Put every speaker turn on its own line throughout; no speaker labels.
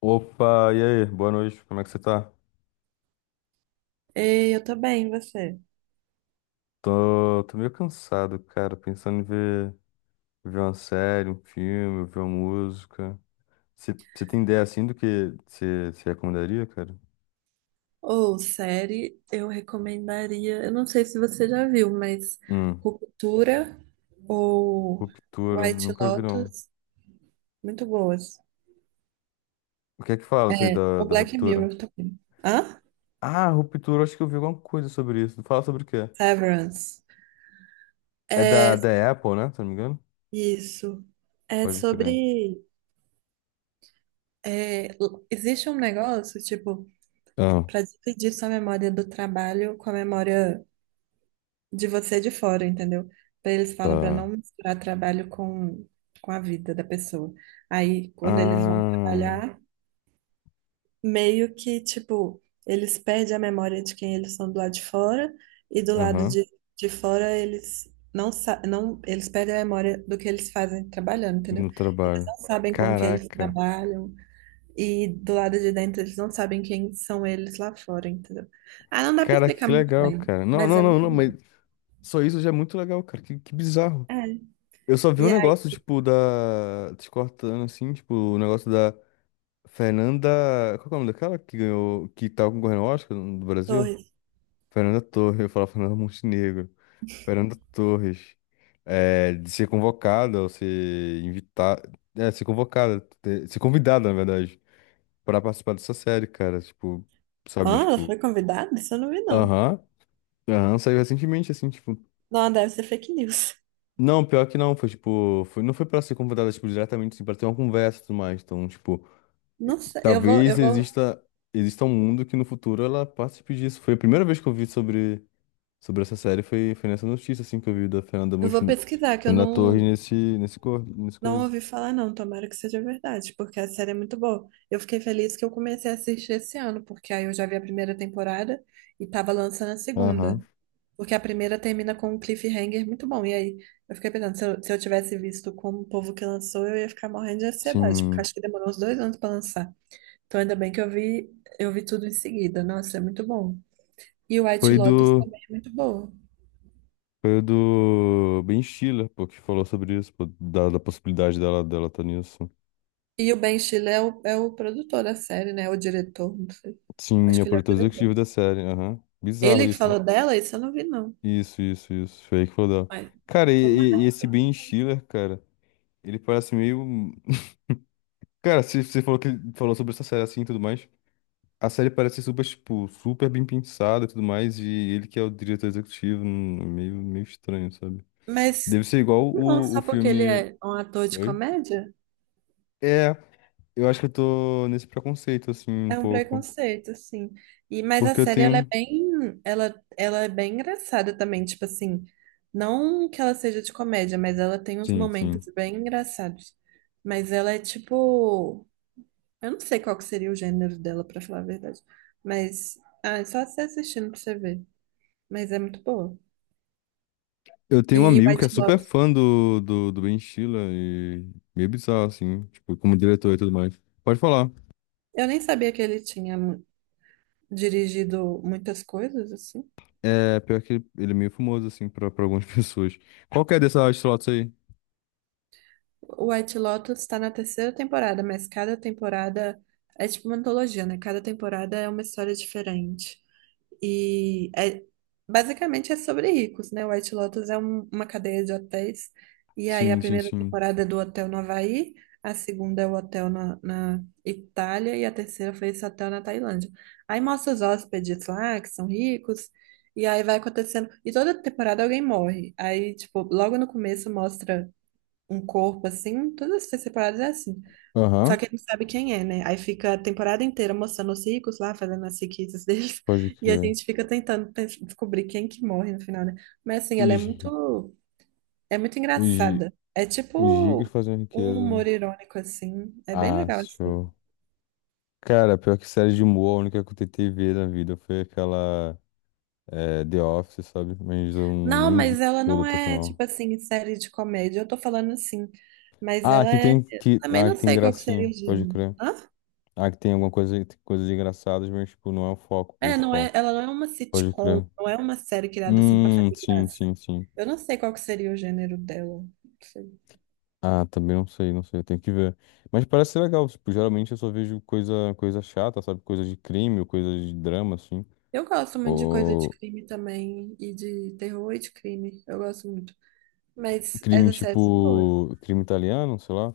Opa, e aí? Boa noite, como é que você tá?
Ei, eu tô bem, e você?
Tô meio cansado, cara, pensando em ver uma série, um filme, ver uma música. Você tem ideia assim do que você recomendaria, cara?
Ou série, eu recomendaria, eu não sei se você já viu, mas
Hum,
Ruptura ou
Ruptura,
White
nunca vi não.
Lotus, muito boas.
O que é que fala isso aí
O
da
Black
Ruptura?
Mirror também. Hã?
Ah, Ruptura, acho que eu vi alguma coisa sobre isso. Fala sobre o quê?
Severance.
É
É
da Apple, né? Se não me engano?
isso. É
Pode crer.
sobre. Existe um negócio, tipo,
Ah,
para dividir sua memória do trabalho com a memória de você de fora, entendeu? Eles falam para não
tá.
misturar trabalho com a vida da pessoa. Aí, quando eles vão
Ah,
trabalhar, meio que, tipo, eles perdem a memória de quem eles são do lado de fora e do lado
aham,
de fora eles não, eles perdem a memória do que eles fazem trabalhando, entendeu?
no
Eles
trabalho.
não sabem com o que eles
Caraca.
trabalham e do lado de dentro eles não sabem quem são eles lá fora, entendeu? Ah, não dá pra
Cara,
explicar
que
muito
legal,
bem,
cara. Não,
mas é
não, não,
muito
não, mas
bom.
só isso já é muito legal, cara. Que bizarro.
É.
Eu só vi um
E aí,
negócio, tipo, da. Te cortando assim, tipo, o negócio da Fernanda. Qual que é o nome daquela que ganhou? Que tava concorrendo ao Oscar do Brasil?
Torres.
Fernanda Torres, eu falava Fernanda Montenegro. Fernanda Torres. É, de ser convocada ou ser invitada. É, ser convocada, ser convidada, na verdade, pra participar dessa série, cara. Tipo, sabe,
Ah, ela
tipo.
foi convidada? Isso eu não vi, não.
Aham. Aham, saiu recentemente, assim, tipo.
Não, deve ser fake news.
Não, pior que não, foi tipo, foi, não foi pra ser convidada, tipo, diretamente, assim, pra ter uma conversa e tudo mais. Então, tipo, e-
Não sei,
talvez exista um mundo que no futuro ela participe disso. Foi a primeira vez que eu vi sobre essa série, foi nessa notícia, assim, que eu vi da Fernanda,
eu vou pesquisar, que eu
Fernanda Torres
não,
nesse
não
coisa.
ouvi falar, não. Tomara que seja verdade, porque a série é muito boa. Eu fiquei feliz que eu comecei a assistir esse ano, porque aí eu já vi a primeira temporada e tava lançando a
Aham,
segunda. Porque a primeira termina com um cliffhanger muito bom. E aí eu fiquei pensando, se eu tivesse visto como o povo que lançou, eu ia ficar morrendo de ansiedade, porque eu
sim.
acho que demorou uns dois anos pra lançar. Então ainda bem que eu vi tudo em seguida. Nossa, é muito bom. E o White
Foi
Lotus também é muito boa.
foi do Ben Stiller, pô, que falou sobre isso, pô, da possibilidade dela tá nisso.
E o Ben Stiller é é o produtor da série, né? O diretor, não sei.
Sim,
Acho
é o
que ele é o
produtor
diretor.
executivo da série, aham. Bizarro
Ele que
isso, né?
falou dela, isso eu não vi, não.
Isso, isso, isso. Foi aí que falou dela.
Mas,
Cara, e
tomara.
esse Ben Stiller, cara, ele parece meio. Cara, se você falou que falou sobre essa série assim e tudo mais. A série parece super, tipo, super bem pensada e tudo mais. E ele que é o diretor executivo, é meio estranho, sabe?
Mas,
Deve ser igual
não,
o
só porque ele
filme.
é um ator de
Oi?
comédia,
É, eu acho que eu tô nesse preconceito, assim, um
é um
pouco.
preconceito, assim. E, mas a
Porque eu
série,
tenho.
ela é bem engraçada também, tipo assim, não que ela seja de comédia, mas ela tem uns
Sim,
momentos
sim.
bem engraçados. Mas ela é tipo. Eu não sei qual que seria o gênero dela, pra falar a verdade. Mas, ah, é só você assistindo pra você ver. Mas é muito boa.
Eu tenho um
E
amigo que é
White
super
Lotus,
fã do Ben Stiller e meio bizarro, assim, tipo, como diretor e tudo mais. Pode falar.
eu nem sabia que ele tinha dirigido muitas coisas, assim.
É, pior que ele é meio famoso, assim, pra algumas pessoas. Qual que é dessa slots aí?
O White Lotus tá na terceira temporada, mas cada temporada é tipo uma antologia, né? Cada temporada é uma história diferente. E é- Basicamente é sobre ricos, né? White Lotus é uma cadeia de hotéis. E aí a
Sim, sim,
primeira
sim.
temporada é do hotel no Havaí, a segunda é o hotel na Itália e a terceira foi esse hotel na Tailândia. Aí mostra os hóspedes lá que são ricos. E aí vai acontecendo. E toda temporada alguém morre. Aí, tipo, logo no começo mostra um corpo assim. Todas as temporadas é assim. Só
Aham,
que ele não sabe quem é, né? Aí fica a temporada inteira mostrando os ricos lá, fazendo as riquezas deles,
pode
e a
crer.
gente fica tentando descobrir quem que morre no final, né? Mas assim,
Os,
é muito
os,
engraçada. É
os ricos
tipo
fazem
um
riqueza, né?
humor irônico, assim. É bem
Ah,
legal, assim.
show. Cara, pior que série de humor, a única que eu tentei ver na vida foi aquela The Office, sabe? Mas eu
Não,
nem vi
mas ela
toda
não
até o
é,
final.
tipo assim, série de comédia. Eu tô falando assim, mas
Ah,
ela
aqui
é.
tem,
Eu também não
tem
sei qual que seria
gracinha,
o
pode
gênero.
crer.
Hã?
Ah, que tem alguma coisa, coisas engraçadas, mas, tipo, não é o foco
É, não é,
principal.
ela não é uma
Pode
sitcom,
crer.
não é uma série criada assim pra fazer
Sim,
graça.
sim, sim.
Eu não sei qual que seria o gênero dela. Não sei.
Ah, também não sei, não sei, tem que ver. Mas parece ser legal, tipo, geralmente eu só vejo coisa chata, sabe? Coisa de crime ou coisa de drama, assim.
Eu gosto muito de coisa de
Ou
crime também, e de terror e de crime. Eu gosto muito. Mas
crime,
essas séries são boas.
tipo, crime italiano, sei lá.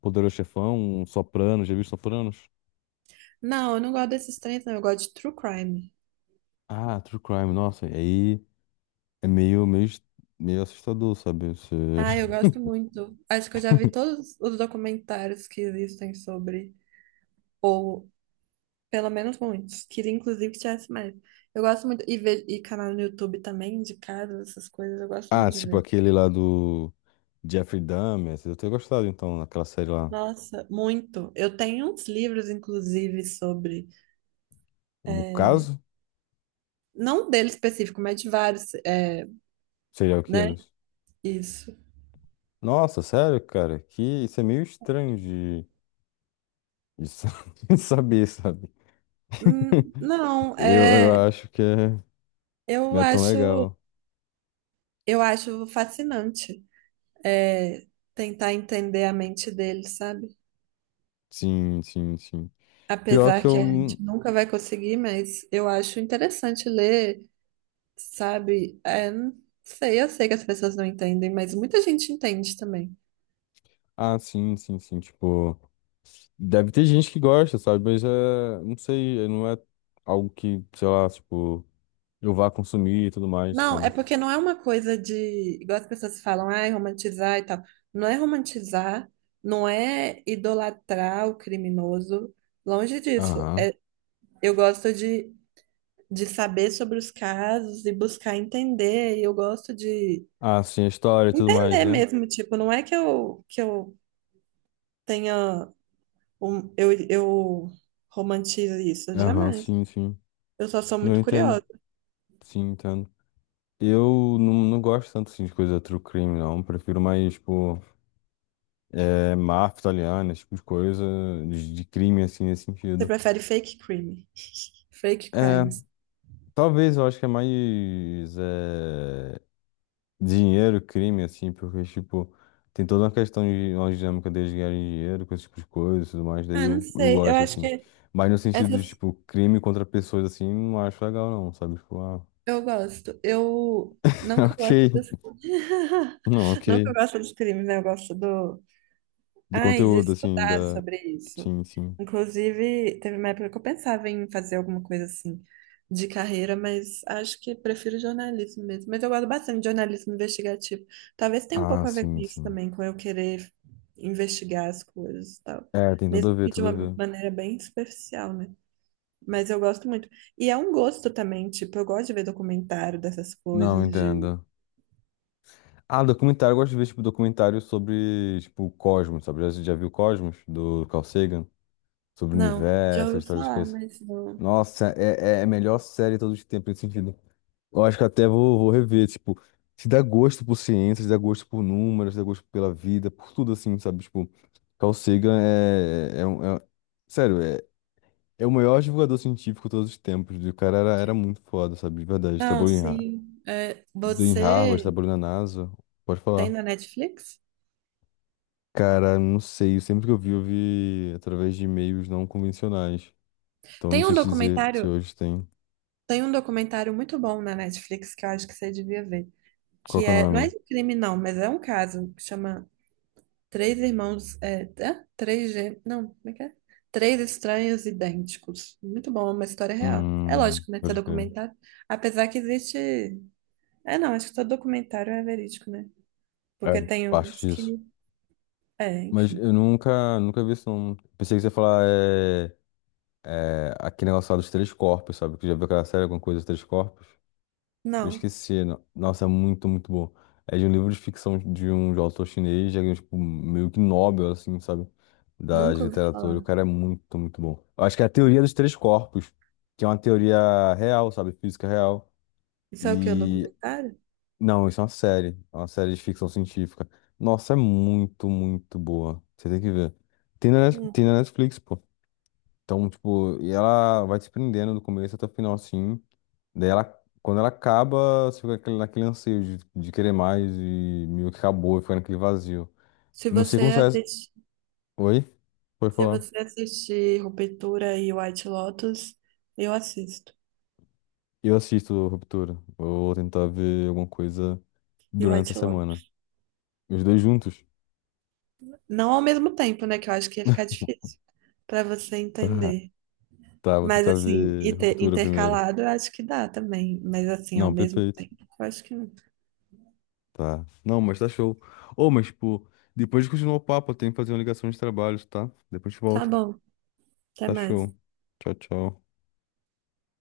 Poderoso Chefão, um Sopranos, já viu Sopranos?
Não, eu não gosto desses três, não. Eu gosto de true crime.
Ah, True Crime, nossa, e aí é meio assustador, sabe?
Ah, eu gosto muito. Acho que eu já vi todos os documentários que existem sobre, ou pelo menos muitos. Queria inclusive que tivesse mais. Eu gosto muito, e, e canal no YouTube também, de casa, essas coisas, eu gosto
Ah,
muito de
tipo
ver.
aquele lá do Jeffrey Dahmer. Eu tenho gostado, então, daquela série lá.
Nossa, muito. Eu tenho uns livros, inclusive, sobre.
O caso?
Não dele específico, mas de vários, é,
Serial
né?
Killers.
Isso.
Nossa, sério, cara? Que isso é meio estranho de de saber, sabe?
Não,
Eu
é,
acho que é... não
eu
é tão
acho,
legal.
eu acho fascinante, é, tentar entender a mente dele, sabe?
Sim, sim, sim. Pior que
Apesar que a
eu...
gente nunca vai conseguir, mas eu acho interessante ler, sabe? É, não sei, eu sei que as pessoas não entendem, mas muita gente entende também.
Ah, sim, sim, sim. Tipo, deve ter gente que gosta, sabe? Mas é... Não sei, não é algo que, sei lá, tipo, eu vá consumir e tudo mais,
Não,
sabe?
é porque não é uma coisa de, igual as pessoas falam, ai, romantizar e tal. Não é romantizar, não é idolatrar o criminoso, longe disso.
Aham.
É, eu gosto de saber sobre os casos e buscar entender, e eu gosto de
Ah, sim, a história e tudo mais,
entender
né?
mesmo, tipo, não é que eu tenha, eu romantizo isso,
Aham,
jamais.
sim, sim.
Eu só sou
Eu
muito
entendo.
curiosa.
Sim, entendo. Eu não, não gosto tanto assim, de coisa true crime, não. Prefiro mais, tipo, é, máfia italiana, esse tipo de coisa, de crime, assim, nesse
Você
sentido.
prefere fake crime? Fake
É,
crimes.
talvez eu acho que é mais dinheiro, crime, assim, porque, tipo, tem toda uma questão de uma dinâmica deles ganharem dinheiro com esse tipo de coisa e tudo mais, daí
Ah, não
eu
sei. Eu
gosto,
acho
assim.
que
Mas no sentido de,
essas
tipo, crime contra pessoas, assim, não acho legal, não, sabe? Tipo, ah,
eu gosto. Eu não que eu goste dos
ok. Não, ok.
não que eu gosto dos crimes, né? Eu gosto do.
Do
Ai, de
conteúdo, assim,
estudar
da.
sobre isso.
Sim, sim.
Inclusive, teve uma época que eu pensava em fazer alguma coisa assim de carreira, mas acho que prefiro jornalismo mesmo. Mas eu gosto bastante de jornalismo investigativo. Talvez tenha um
Ah,
pouco a ver com
sim,
isso
sim.
também, com eu querer investigar as coisas e tal.
É, tem tudo a
Mesmo
ver,
que de
tudo a
uma
ver.
maneira bem superficial, né? Mas eu gosto muito. E é um gosto também, tipo, eu gosto de ver documentário dessas
Não,
coisas, de...
entendo. Ah, documentário, eu gosto de ver, tipo, documentário sobre, tipo, o Cosmos, sabe? Já viu Cosmos, do Carl Sagan? Sobre o
Não, já
universo, a
ouvi
história das
falar,
coisas.
mas não.
Nossa, é a melhor série de todos os tempos nesse sentido. Eu acho que até vou rever, tipo, se dá gosto por ciência, se dá gosto por números, se dá gosto pela vida, por tudo assim, sabe? Tipo, Carl Sagan um, Sério, é, É o maior divulgador científico de todos os tempos. E o cara era muito foda, sabe? De verdade.
Não,
Trabalhou
sim. É,
em Harvard,
você.
trabalhou na NASA. Pode
Tem
falar.
na Netflix?
Cara, não sei. Sempre que eu vi através de e-mails não convencionais. Então, não
Tem um
sei te dizer se
documentário,
hoje tem.
tem um documentário muito bom na Netflix que eu acho que você devia ver,
Qual
que
que é o
é, não é
nome?
de crime não, mas é um caso que chama Três Irmãos, é, é? Não, como é que é? Três Estranhos Idênticos. Muito bom, é uma história real. É lógico, né, que é
Pode crer.
documentário, apesar que existe, não, acho que todo documentário é verídico, né? Porque
É,
tem uns
acho disso.
que, é,
Mas
enfim.
eu nunca vi isso, não. Pensei que você ia falar aquele negócio lá dos três corpos, sabe? Que já viu aquela série, alguma coisa dos três corpos? Eu
Não,
esqueci. Nossa, é muito bom. É de um livro de ficção de um autor chinês, já ganhou, tipo, meio que Nobel, assim, sabe? Da de
nunca ouvi
literatura. O
falar.
cara é muito bom. Eu acho que é a teoria dos três corpos, que é uma teoria real, sabe? Física real.
Isso é o que, um
E.
documentário?
Não, isso é uma série. É uma série de ficção científica. Nossa, é muito boa. Você tem que ver.
Hum.
Tem na Netflix, pô. Então, tipo, e ela vai te prendendo do começo até o final, assim. Daí ela, quando ela acaba, você fica naquele anseio de querer mais e meio que acabou e fica naquele vazio.
Se
Não sei
você
como sai.
assiste
Oi? Pode
Se
falar.
você assistir Ruptura e White Lotus, eu assisto.
Eu assisto Ruptura. Eu vou tentar ver alguma coisa
E
durante
White
a semana.
Lotus.
Os dois juntos?
Não ao mesmo tempo, né? Que eu acho que ia ficar difícil pra você
Tá.
entender.
Tá, vou
Mas
tentar
assim, e
ver
ter
Ruptura primeiro.
intercalado, eu acho que dá também. Mas assim, ao
Não,
mesmo
perfeito.
tempo, eu acho que não.
Tá. Não, mas tá show. Ô, mas, tipo, depois de continuar o papo, eu tenho que fazer uma ligação de trabalhos, tá? Depois a gente
Tá
volta.
bom, até
Tá
mais.
show. Tchau, tchau.